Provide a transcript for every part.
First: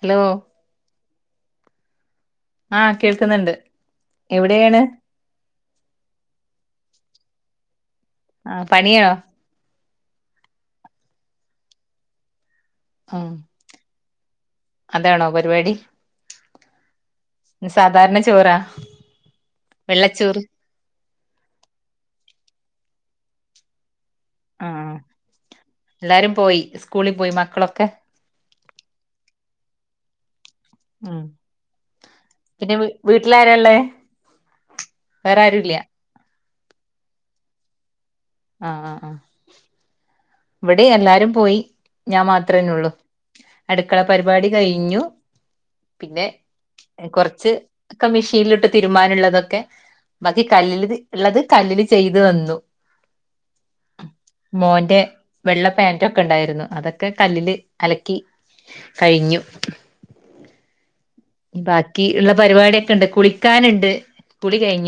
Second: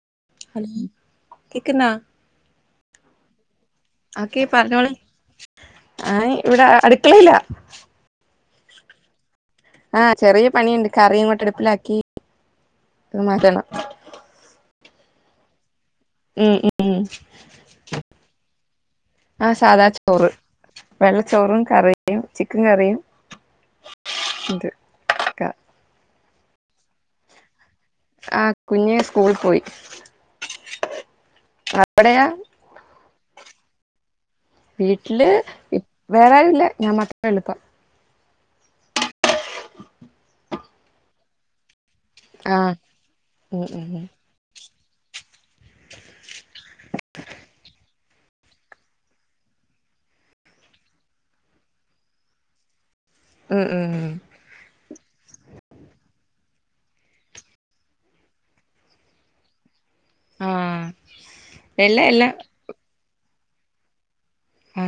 Hello hello കേക്ക്ന്നാ ആഹ് കേൾക്കുന്നുണ്ട് ഓക്കെ എവിടെയാണ് പറഞ്ഞോളി ആയ് ഇവടെ അട് [unintelligible] ആ പണിയോ ആ ചെറിയ പണിയ്ണ്ട് കറിങ്ങോട്ട് അടുപ്പിലാക്കീ ത് ആഹ് മാറ്റണം അതാണോ പരിവാടി ഉം ഉം ന്ന് സാധാരണ ചോറാ ആഹ് സാദാ ചോറ് വെള്ളച്ചോറ് വെള്ളച്ചോറും കറിയും ചിക്കൻ കറിയും ആ ഉണ്ട് എല്ലാരും പോയി സ്കൂള് പോയി മക്കളൊക്കെ ആ കുഞ്ഞ് സ്കൂളിൽ പോയി ഉം അവിടെയാ പിന്നെ വീ വീട്ടിലാ എളെ വീട്ടില് ഇ വേറെ ആരൂല്ല ഞാൻ മാത്രേ ഒള്ളുപ്പം ആ ആ ആ ഇവ്ടേ എല്ലാരും പോയി ഞാൻ ആഹ് മാത്രന്നേ ഒള്ളൂ ഉം ഉം അടുക്കള പരിപാടി കഴി ഞ്ഞു പിന്നെ കൊറച്ച് ക്കെ മിഷീനില്ട്ട് തിരുമ്പാനുള്ളതൊക്കെ ബാക്കി കല്ലില് ഉള്ളത് കല്ലില് ചെയ്ത് വന്നു ഉം ഉം ഉം വെള്ളപേന്റൊക്കെ ഇണ്ടായിരുന്നു അതൊക്കെ കല്ലില് അലക്കി കഴിഞ്ഞു ആ ബാക്കി ഇള്ള പരിപാടി കെണ്ട് കുളിക്കാന്ണ്ട് ആ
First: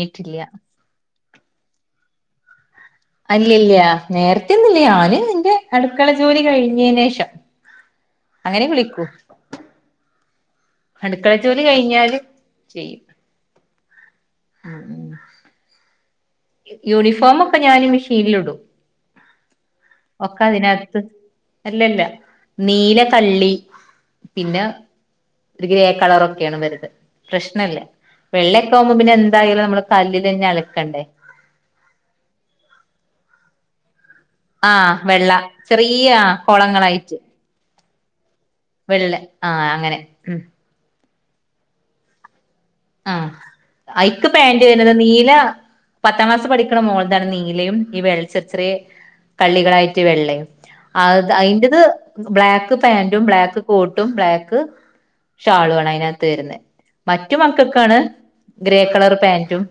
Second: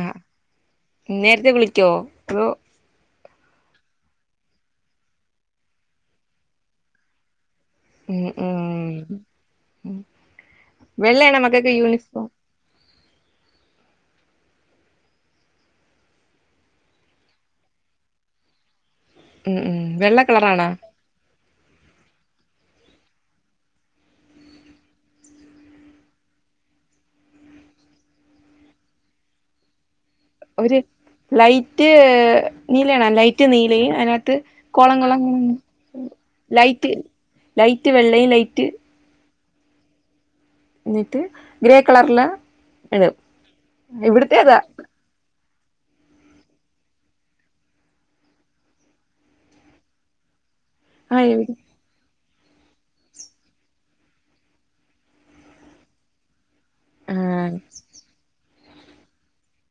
നേരത്തെ കുളിക്കോ ഓ അല്ലില്ലാ നേരത്തെന്നില്ല ഞാന് ഇന്റെ അടുക്കള ജോലി കഴിഞ്ഞീനേഷം ഉം ഉം അടുക്കള വെള്ളയാണോ ജോലി മക്കക്ക് കഴിഞ്ഞാല് യൂണിഫോം ചെയ്യും ഉം ഉം യൂണിഫോമൊക്കെ ഞാന് മിഷീലിടും ഉം ഉം വെള്ള കളറാണോ അല്ലല്ല നീല കള്ളി പിന്നെ ഗ്രേ കളറൊക്കാണ് ഇവരത് പ്രശ്നല്ല വെള്ളക്കാവുമ്പോ പിന്നെ എന്തായാലും നമ്മള് കല്ലിൽ തന്നെ ഒരു അലക്കേണ്ടേ ലൈറ്റ് നീലണ ലൈറ്റ് നീല അതിനകത്ത് കോളം ആഹ് കോളം വെള്ള ചെറിയ കോളങ്ങളായിട്ട് ത് വെള്ളലേൽ ലൈറ്റ് വെള്ളെ ആ അങ്ങനെ ഉം എന്നിട്ട് ഗ്രേ കളറില ആഹ് ഐക്ക് പാന്റ് വരുന്നത് നീല പത്താം ക്ലാസ് പഠിക്കണ മോൾടെയാണ് നീലയും ഈ വെള്ളച്ചെറേ കള്ളികളായിട്ട് വെള്ളയും ആ അത് ഇവി അയിന്റത് ബ്ലാക്ക് പാന്റും ബ്ലാക്ക് കോട്ടും ബ്ലാക്ക് ഷാളു ആണ് അതിനകത്ത് വരുന്നത് ആ മറ്റു മക്കൾക്ക് ഗ്രേ കളർ പാന്റും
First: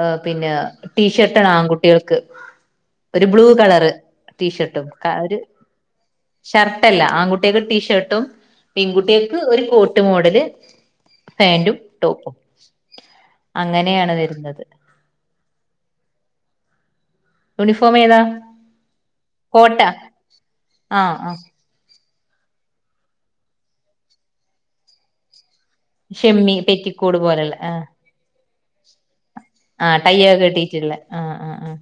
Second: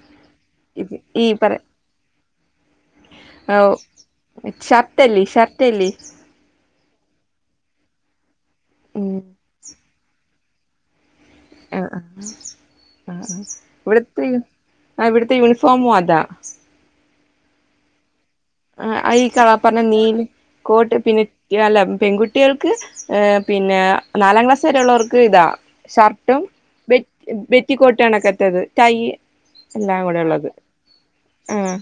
ആഹ് പിന്നെ ഇത് ഈ ടീഷർട്ട്ണ് പറ ആൺകുട്ടികൾക്ക് ഒരു ബ്ലൂ കളർ ടീഷർട്ടും ഷർട്ടല്ലേ അവര് ഷർട്ടല്ലേ ഷർട്ട് ട്ടാല്ല ആൺകുട്ടികൾക്ക് ടീഷർട്ടും ഉം പെൺകുട്ടിയക്ക് ഒരു കോട്ട എട്ട് മോഡല് പാന്റും ആ ആ ടോപ്പും അങ്ങനെയാണ് ഇവിടുത്തെ വരുന്നത് ആ ഇവിടുത്തെ യൂണിഫോമും അതാ യൂണിഫോം ഏതാ ആ ഈ കള പറഞ്ഞ കോട്ടാ നീല് കോട്ട് ആഹ് പിന്നെ ആഹ് അല്ല പെൺകുട്ടി കുട്ടികൾക്ക് ഏഹ് പിന്നെ നാലാം ക്ലാസ് വേറെയുള്ളവർക് ഇതാ ഷർട്ടും ഷെമ്മി ബെ പെറ്റിക്കോട് പോലെള്ള ബെറ്റി ആഹ് കോട്ടുകണക്കാതെത് ടൈയ് എല്ലാം കൂടെ ഉള്ളത് ആഹ്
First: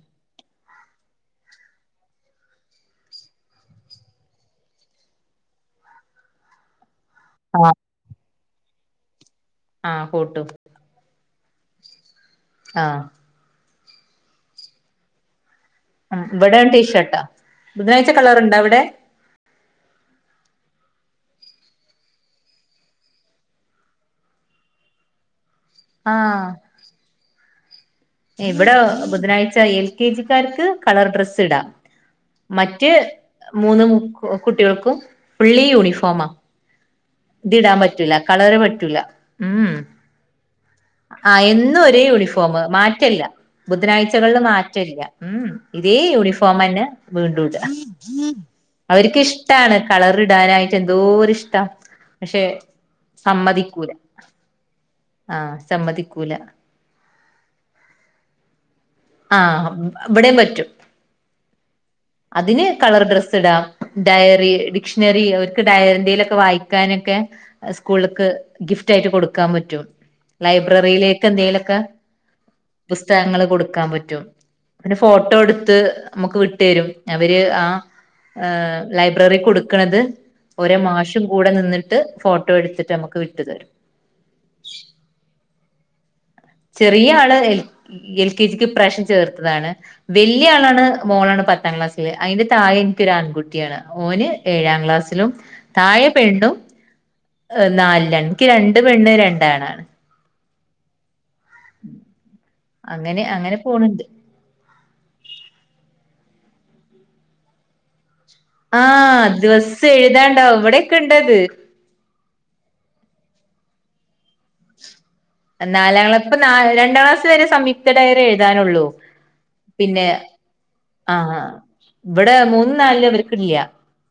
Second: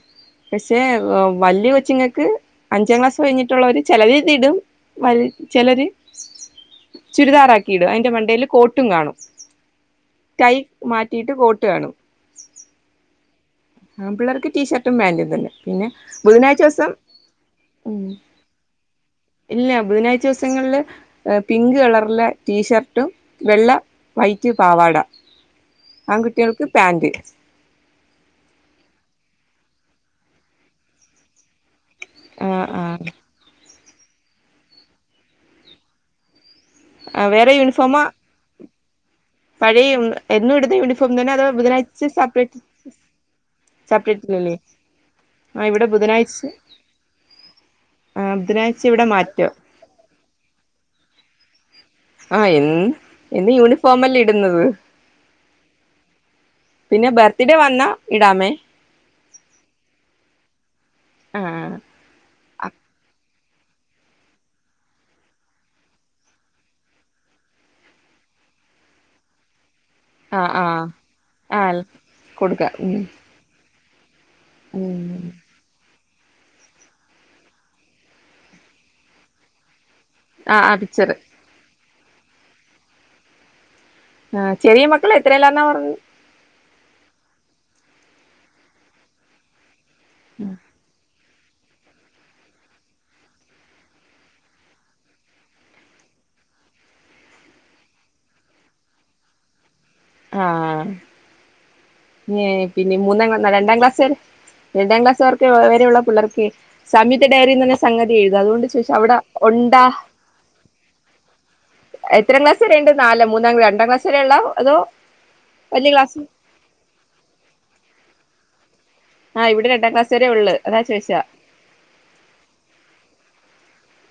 മിസ്സേ പോം വലിയ കൊച്ചിങ്ങൾക്ക് അഞ്ചാം ക്ലാസ് കഴിഞ്ഞിട്ടുള്ളവര് ചിലര് ഇത് ഇടും വലി ചിലര് ചുരിദാർ ആക്കി ആഹ് ഇടും അതിന്റെ മണ്ടയില് കോട്ടും കാണും ആഹ് കോട്ടും കൈ മാറ്റി ട്ട് കോട്ട് കാണും ആഹ് ആൺപിള്ളാർക്ക് ടീഷർട്ടും പാന്റും തന്നെ ആഹ് ഇവിടെ ടീഷർട്ടാ ഉം ബുധനാഴ്ച കളറുണ്ടോ അവിടെ ഇല്ല ബുധനാഴ്ച ദിവസങ്ങളില് പിങ്ക് കളറിലെ ടീഷർട്ടും വെള്ള വൈറ്റ് പാവാട! ആഹ് ആൺകുട്ടികൾക്ക് പാന്റ് ഇവിടെ ബുധനാഴ്ച എൽ കെ ജിക്കാർക്ക് കളർ ഡ്രസ്സ് ഇടാം മറ്റ് മൂന്ന് [unintelligible] കുട്ടികൾക്കും ഫുള്ളി യൂണിഫോമാ വേറെ ഇത് ഇടാൻ യൂണിഫോമാ പറ്റൂല്ല കളർ [inaudible] [inaudible] റ്റൂല ഉം പഴയ എന്നും ഇടുന്ന യൂണിഫോം തന്നെ അ അതോ എന്നും ഒരേ ബുധനാഴ്ച യൂണിഫോം സെപ്പറേറ്റ് മാറ്റല്ല ബുധനാഴ്ചകളില് സെപ്പറേറ്റ്ല്ലേ മാറ്റല്ല ഉം ആ ഇവിടെ ഇതേ ബുധനാഴ്ച യൂണിഫോം തന്നെ വീണ്ടുംഇട. ആ ബുധനാഴ്ച ഇവിടെ മാറ്റം അവർക്ക്ഇഷ്ടാണ് കളർ ഇടാനായിട്ട് എന്തോര് ഇഷ്ടാ ആ പക്ഷെ എ എന്ന് യൂണിഫോം അല്ലേ ഇടുന്നത് ആ സമ്മതിക്കൂല [unintelligible] വന്നാ ഇടാമേ ആ ഇവിടെയും പറ്റും ആ അതിന് കളർ ഡ്രെസ്സ് ഇടാം ഡയറി ഡിക്ഷണറി അവർക്ക് ഡയറി. [inaudible] ലൊക്കെ വായിക്കാനൊക്കെ സ്കൂളിലക്ക് ഗിഫ്റ്റായിട്ട് കൊടുക്കാൻ പറ്റും ആ ആ ൽ ക്കാൻ ആ കൊടുക്കാം ഉം പറ്റും പിന്നെ ഉം ഫോട്ടോ എടുത്ത് നമുക്ക് വിട്ടു തരും അവര് ആ ലൈബ്രറി കൊടുക്കണത് ആ ആ ഓരെ പിക്ചർ മാഷും കൂടെ നിന്നിട്ട് ട്ട് ഫോട്ടോ എടുത്തിട്ട് നമുക്ക് വിട്ടു തരും ആ ചെറിയ മക്കള എത്രല്ലാർന്നാ പറഞ്ഞ് ചെറിയ ആള് എൽ എൽ കെ ജിക്ക് ഇ പ്രാവിശ്യം ചേർത്തതാണ് വലിയ ആളാണ് മോളാണ് പത്താം ക്ലാസ്സില് അതിന്റെ താഴെ എനിക്ക് ഒരു ആൺകുട്ടിയാണ് ഓന് ഏഴാം ക്ലാസ്സിലും താഴെ പെണ്ണും നാലി ലാണ് എനിക്ക് രണ്ട് പെണ്ണും രണ്ട് ആണാണ് ആ ഏ പിന്നെ അങ്ങനെ മൂന്നാം അങ്ങനെ രണ്ടാം പോണണ്ട് ക്ലാസ് രണ്ടാം ക്ലാസ് വർക്ക് വരെയുള്ള പിള്ളർക്ക് സമയത്തെ ഡയറി എന്ന സംഗതി [unintelligible] ആ ചോദിച്ച അവിടെ ഉണ്ടാ ദിവസ്സം എഴുതാണ്ടാകും ഇ വിടെക്കെണ്ടത്. എത്രാം ക്ലാസ്സ്‌ വരെണ്ട് നാലോ [unintelligible] ക്ലാസ് വരെ ഉള്ള അതോ വലിയ നാലാം ക്ലാസ് ക്ലാസ്സ്‌ ഇപ്പ [unintelligible] രണ്ടാം ക്ലാസ്സ് വരേ സംയുക്ത ഡയറി [inaudible] ഇടാനുള്ളൂ ആ ഇവിടെ രണ്ടാം ക്ലാസ് വരെ ഉള്ളു [inaudible] ആഹ് ഇവടെ മൂന്നും നാലിലാ ഇവര് ഇല്ല്യ.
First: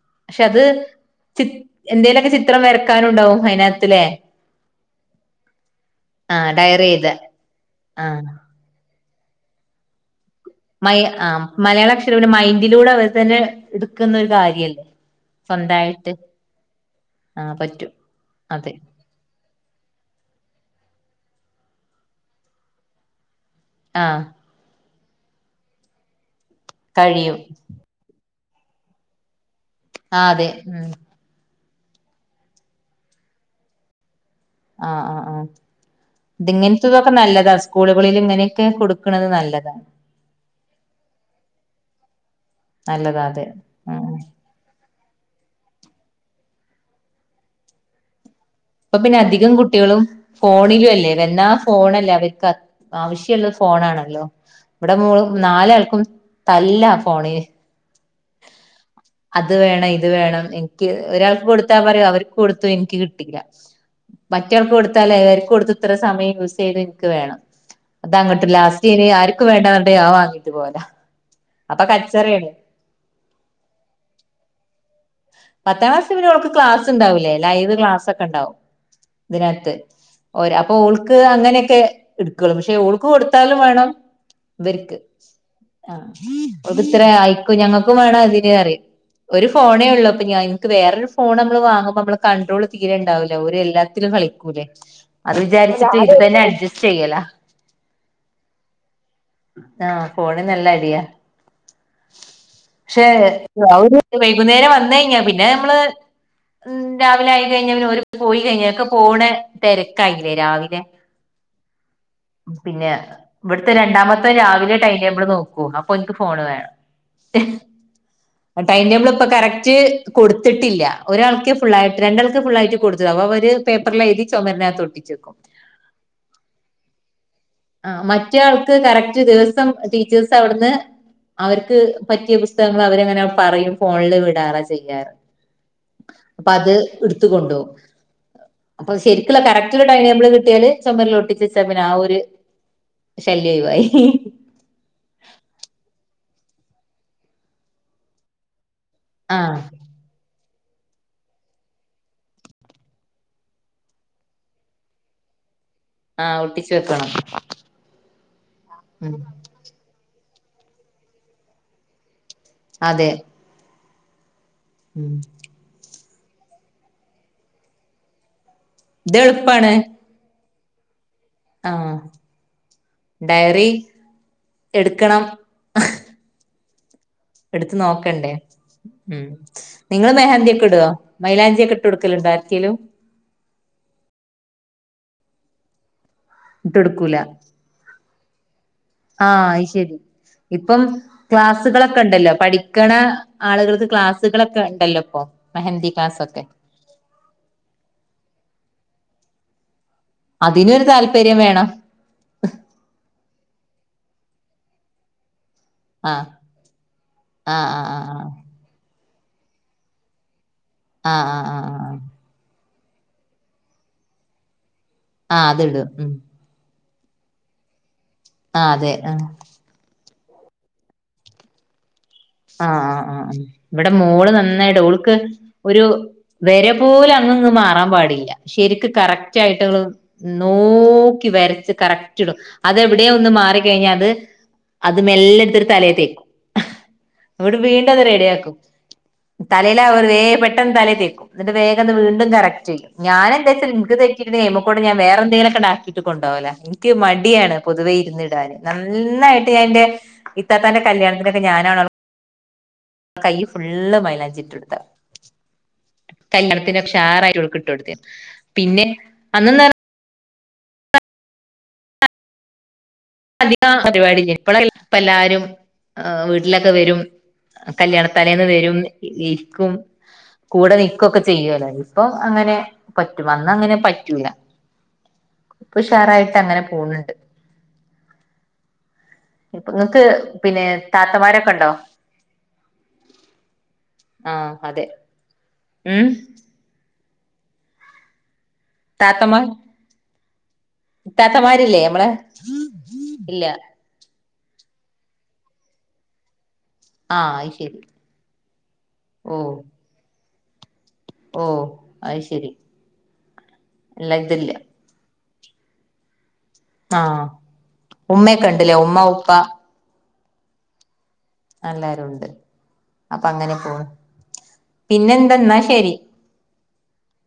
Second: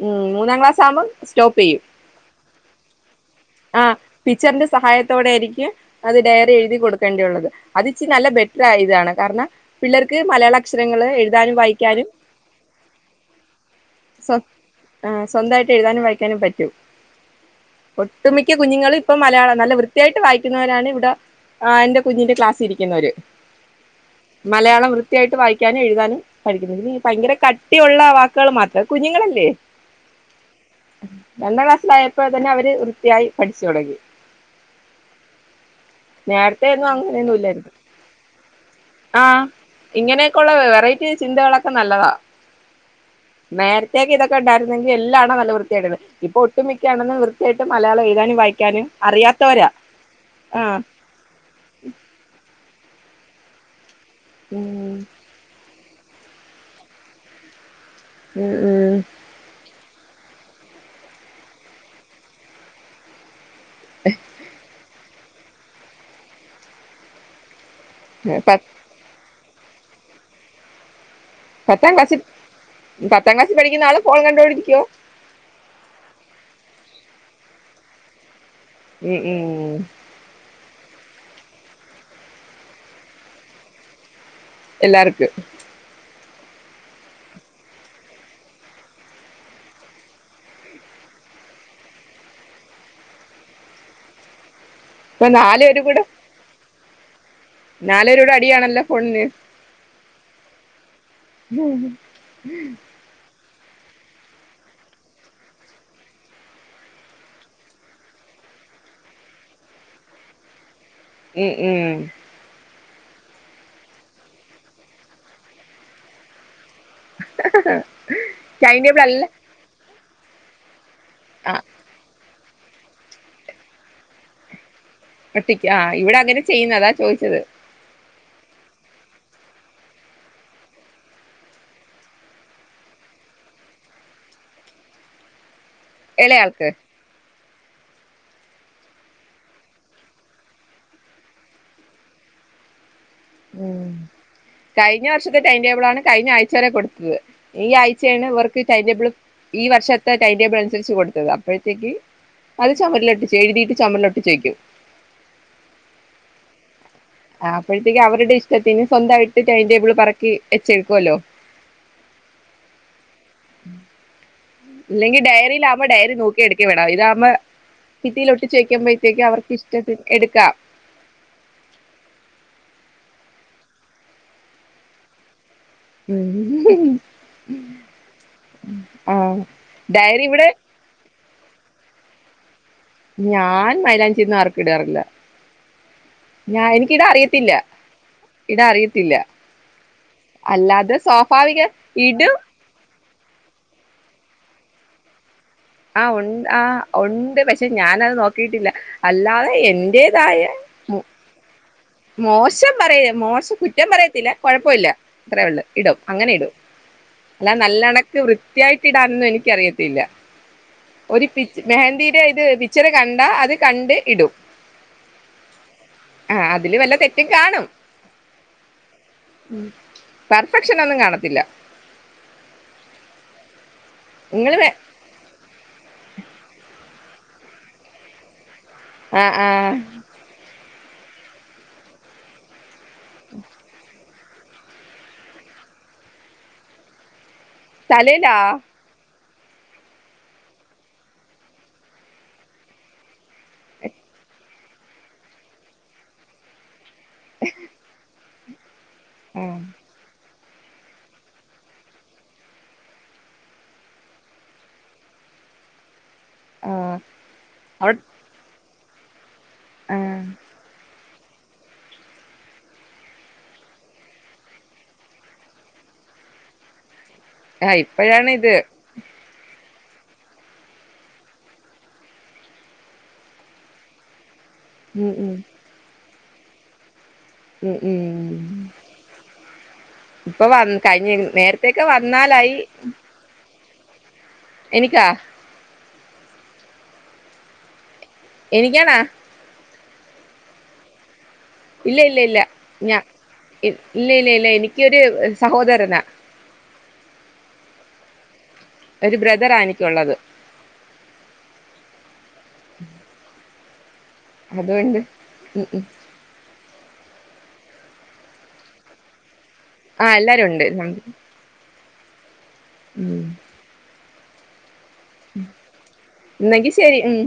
ഉം മൂന്നാംക്ലാസാവ്മ്പം സ്റ്റോപ്പിയ്യും എന്തേലൊക്കെ ചിത്രം വരക്കാനുണ്ടാവും ആ അതിനകത്തിലെ പിച്ചറിന്റെ സഹായത്തോടൊയിരിക്കും അത് ആഹ് ഡയറി എഴുതി എഴുതാൻ കൊടുക്കേണ്ടിയുള്ളത് അത്ച്ചി നല്ല ബെറ്റർ ആയ്താണ്. കാരണ പിള്ളേർക്ക് മലയാള അക്ഷരങ്ങൾ മയ എഴുതാനും മലയാള വായിക്കാനും അക്ഷരം മൈൻഡിലൂടെ അവർ തന്നെ എടുക്കുന്നൊരു കാര്യം ആ സ്വന്തായിട്ട് എഴുതാനും വായിക്കാനും പറ്റും ആഹ് പറ്റും അതെ കേട്ട് വായിക്കുന്നവരാണ് ഇവിടെ എൻ്റെ കുഞ്ഞിൻൺന്റെ ക്ലാസ്സിൽ ഇരിക്കുന്നോര് ആഹ് മലയാളം വൃ വൃത്യായിട്ട് വായ്ക്കാനും എഴുതാനും പഠിക്കുന്നത് ഇനി പയങ്കര കഴിയും കട്ടി ഒള്ള വാക് പുക്കൾ മാത്രാ കുഞ്ഞുങ്ങളല്ലേ? ആഹ് അതെ ഉം ളായപ്പോ തന്നെ അവര് വൃത്തിയായി പഠിച്ച് തൊടങ്ങി ആഹ് ആഹ് ആഹ് നേരത്തെയൊന്നും ഇതിങ്ങനതൊക്കെ അങ്ങനെയൊന്നും നല്ലതാ ഇല്ലായിരുന്നു സ്കൂളുകളിൽ ഇങ്ങനൊക്കെ കൊടുക്കുന്നത് ആഹ് നല്ലതാ ഇങ്ങനെയൊക്കെയുള്ള വെറൈറ്റി ചിന്തകളൊക്കെ നല്ലതാ നല്ലതാ അതേ ലങ്കി എല്ലാണ്ണോം നല്ല വൃത്തിയായിട്ട് എഴുതും ഇപ്പൊ ഒട്ടുമിക്ക അണെന്നും വൃത്തിയായിട്ട് മലയാളംഎഴുതാനും വായിക്ക അപ്പൊ പിന്നെ അധികം കുട്ടികളും ആഹ് ഫോണിലും അല്ലേ വല്ലാ ഫോണല്ലേ അവർക്ക് ആവശിള്ളത് ഫോണാണ് ല്ലോ ഉം ഇവിടെ മോള് നാലാൾക്കും തല്ലാ ഫോണിന് ഉം ഉം അത് വേണം ഇത് വേണം നിക്ക് ഒരാൾക്ക് കൊടുത്താ പറയും അവർക്ക് കൊടുത്തു എനിക്ക് കിട്ടീല്ല. മറ്റെ ആൾക്ക് കൊടുത്താലേ കൊടുത്തത്ര സമയം യൂസെയ്ത് ൻക്ക് വേണം അതങ്ങാട്ട് ലാസ്റ്റ് ഇനി ആരും ക്കും വേണ്ടന്നറിഞിട്ട് ഞാ വാങ്ങീട്ട് പോവല പത്താം ക്ലാസ്സിൽ പത്താം ക്ലാസ്സിൽ പഠിക്കുന്ന ആള് ഫോൺ കണ്ടോണ്ടിരിക്കുവോ പത്താം ക്ലാസ് പിന്നെ ഓൾക്ക് ക്ലാസ്ണ്ടാവില്ലേ ലൈവ് ക്ലാസ് ഉം ഇതിനകത്ത് ഉം ഒര ഓൾക്ക് അങ്ങനെയൊക്കെ ഇട്ക്കൊള്ളൂ പക്ഷെ ഓൾക്ക് കൊടുത്താലും വേണം ഇവെര്ക്ക് എല്ലാവർക്കും ആഹ് ഇവക്കിത്ര ആയിക്കും ഞങ്ങക്കും വേണം അതിന് റിയു ഒരു ഫോണേ ഒള്ളൂ അ ഞാ ൻക്ക് വേറൊരു ഫോൺ മ്മള് വാങ്ങുമ്പോ നമ്മ കട്രോൾ തീരേണ്ടാവൂല്ല ഒരെല്ലാത്തിലും കളിക്കൂലേ ഇപ്പൊ അത് നാലുപേരും വിചാരിച്ചിട്ട് കൂടെ ഇതന്നെ അഡ്ജസ്റ്റ് ചെയ്യല നാലുപേരും കൂടെ അടിയാണല്ലോ ഫോണിന് ആഹ് ഫോണിനല്ല അടിയാ ക്ഷേ വൈകുന്നേരം വന്ന വന്നഴിഞ്ഞാ പിന്നെ നമ്മള് രാവിലെ ആയി കഴിഞ്ഞാ പിന്നെ ഒര് പോയി കഴിഞ്ഞക്കെ പോണ തെരക്കായില്ലേ രാവിലെ ഉം ഉം പിന്നെ വ്ട്ത്തെ രണ്ടാമത്തോൻ രാവിലെ ടൈം ടേബിള് നോക്കു അപ്പൊ ഓന്ക്ക് ഫോണ് വേണം ടൈം ടേബിൾ ടേബിള് പ്പൊ അല്ല കറക് ക്ക് കൊടുത്തിട്ടില്ല ഒരാൾക്കെ ആ ഫുള്ളായിട്ട് രണ്ടാള് ക്ക് ഫുള്ളായിട്ട് കൊടുത്തതാ അവര് പേപ്പറിലെഴുതി ചൊമരിനകത്തൊട്ടി ഒട്ടിക്ക് ആ ഇവിടെ അങ്ങനാ ചെയ്യുന്നെ അതാ ചോദിച്ചത് ആ മറ്റയാൾക്ക് കറക്റ്റ് ദിവസം ടീച്ചേഴ്സ് അവ്ട്ന്ന് അവർക്ക് പറ്റിയ പുസ്തകങ്ങള് അവരങ്ങനെ പറയും ഫോണില് വിടാറാ ചെയ്യാറ് അപ്പൊ ഇളയാൾക്ക് അത് ഇടുത്ത് കൊണ്ടോവും അപ്പൊ ശരിക്ക്ള്ള കറക്റ്റ്ള്ള ടൈം ടേബിള് കിട്ടിയാല് ചൊമരിലൊട്ടിചെച്ചാ പിന്നെ ആ ഒര് ശല്യഒയിവായി ഞ്ഞവർഷത്തെ ടൈം ടേബിളാണ് കഴിഞ്ഞ ആഴ്ച വരെ കൊടുത്തത് ഈ ആഴ്ചേണ് ഇവർക്ക് ടൈം ടേബിള് ആഹ് ഈ വർഷത്തെ ടൈം ടേബിളന് രിച്ച് കൊടുത്തത് അപ്പഴത്തേക്ക് അത് ചൊമരിലൊട്ടിച്ച് എഴുതിട്ട് ചൊമരിലൊട്ടിച്ചേക്കും ആ ഒട്ടിച്ച് വെക്കണം ആ അപ്പഴത്തേക്ക് അവരുടെ ഇഷ് ട്ടത്തിന് ഉം സ്വന്തായിട്ട് ടൈം ടേബിള് പറ ക്കി എച്ചെടുക്കുവല്ലോ അതെ ഉം ഇല്ലെങ്കി ഡയറിലാവുമ്പോ ഡയറി നോക്കി എടുക്കേ വേണം ഇതാവുമ്പ ഭിത്തിലൊ ഇത് ട്ടിചെക്കുമ്പയ്ത്തേക്കും അവർക്കിഷ്ടത്തിന് എടുക്കാം ആ ഡയറി എടുക്കണം [inaudible] എടുത്ത് നോക്കണ്ടേ ഉം ആഹ് നിങ്ങള് ഡയറി ഇവിടെ മേഹന്തി ഒക്കെ ഇടൊ? മൈലാചിയൊക്കെ ട്ട്ടുക്കലുണ്ടോ ആർക്കേലും ഞാൻ മൈലാഞ്ചിന്നും ആർക്കുടാറില്ല ഞാ എനിക്കിടാ അറിയത്തില്ല ഇടാൻ അറിയത്തില്ല ആ അയ് ശരി ഇപ്പം അല്ലാതെ സ്വാഭാവിക ക്ലാസ്സുകളക്ക ഇണ്ടല്ലോ ഇടും പഠിക്കണ ആളുകൾക്ക് ക്ലാസ്സുകളക്ക ഇണ്ടല്ലോ ഇപ്പൊ മെഹന്തി ആ ഉ ക്ലാസ്സൊക്കെ ആ ഉണ്ട് പക്ഷെ ഞാനത് നോക്കിട്ടില്ല അല്ലാതെ എൻ റ്റേതായ അതിനൊരു മോ താല്പര്യം വേണം മോശം പറയ മോശ കുറ്റം പറയ ത്തില്ല കുഴപ്പൊല്ല ത്രേ ഉള്ളോ ഇടും ആഹ് അങ്ങനെ ഇടും അല്ല ആഹ് ആഹ് നല്ലണക്ക് വൃത്യായിട്ട് ഇ ടാനൊന്നും എനിക്കറിയത്തില്ല. ആഹ് ഒരു ആഹ് ആഹ് ആഹ് ആഹ് മെഹന്ദിടെ ഇത്. ഇച്ചിര കണ്ടാ അത് കണ്ട് ഇടും. ആഹ് അതിട് ഉം. സെറ്റും കാണും. ആഹ് അതെ ആഹ്. പെർഫെക്ഷനൊന്നും കാണത്തില്ല. ആഹ് ആഹ് ആഹ് ആ. ഇവിടെ മോള് നിങ്ങള് വേ- നന്നായിട്ട് ഓൾക്ക് ഒരു വരെ പോലും അങ്ങിങ്ങു മാറാൻ പാടില്ല. ശരിക്ക് ആ കറക്റ്റ് ആ ആയിട്ട് നോ ഓക്കി വരച്ച് കറക്റ്റ് ഇടും. അതെവിടെയോ ഒന്ന് മാറിക്കഴിഞ്ഞാ അത് അത് മെല്ല ഇടുത്തൊരു തലയെ തേക്കും. ഇവിടെ വീണ്ടത് തലയിലാ റെഡിയാക്കും. തലേലാവേ പെട്ടന്ന് തലേതേക്കും ന്നിട്ട് വേഗം അത്‌ വീണ്ടും കറക്ട് ചെയ്യും ഞാനെന്തേച്ചൽ ൻക്ക് തെറ്റിട്ട്ണ്ടേഅയ്മക്കൂടെ വേറെന്തങ്കിലുമാക്കെണ്ടാക്കിട്ട് കൊണ്ടോകലാ ക്ക് മടിയാണ് പൊതുവേ ഇരുന്നിടാന് ആ നന്നായിട്ട് ഞാൻ എന്റെ ഇത്താത്താന്റെ കല്ല്യാണത്തിനൊക്കെ ഞാനാണോൾ കയ്യ് ഫുള്ള് മൈലാഞ്ചി ഇട്ടൊടുത്ത ആ കല്ല്യാണത്തിന് ഉഷാറായിട്ട് ഓൾക്ക് അവിടെ ഇട്ടൊട്ത്തീന്ന് പിന്നെ അന്ന്ന്നാൽ ആ അതികാ ആ പരിപാടി ഇല്ല്യായ്ന്നു ഇപ്പള ഇപ്പ എല്ലാരും വീട്ടിലൊക്കെ വരും ആ ഇപ്പോഴാണ് കല്ല്യാണത്തലേന്ന് ഇത് വരും ഇര്ക്കും കൂടെ നിക്കൊക്കെ ചെയ്യോലൊ ഇപ്പൊ അങ്ങനെ പറ്റും അന്നങ്ങനെ പറ്റൂല ഉം ഉം ഇപ്പൊഷാറായിട്ട് ട്ടങ്ങനെ പോൺണ്ട് ഉം ഉം ഇപ്പൊ ഇങ്ങക്ക് ഇപ്പൊ വ പിന്നെ കഴിഞ്ഞ താത്തമാരൊക്കെ ഉണ്ടോ നേരത്തേക്കെ വന്നാലായി ആഹ് അതെ എനിക്കാ ഉം എനിക്കാണാ താത്തമാർ താത്തമാരില്ലേ ഇല്ല നമ്മളെ ഇല്ല ഇല്ല ഇല്ല ല്ല എനിക്കൊരു സഹോദരനാ ആ അയ്ശരി ഒരു ബ്രദർ ആ എനിക്കുള്ളത് ഓ ആയി ശരി എല്ലാ ഇതില്ല അതുകൊണ്ട് ഉം ഉം ആഹ് ഉമ്മയൊക്കെ ഉണ്ടല്ലേ ഉമ്മ ഉപ്പ ആ എല്ലാരും ഉണ്ട് ഉം എല്ലരും ഉണ്ട് അപ്പൊ അങ്ങനെ പോണ് പിന്നെന്താ എന്നാ ശരി എന്നകി ശെരി ഉം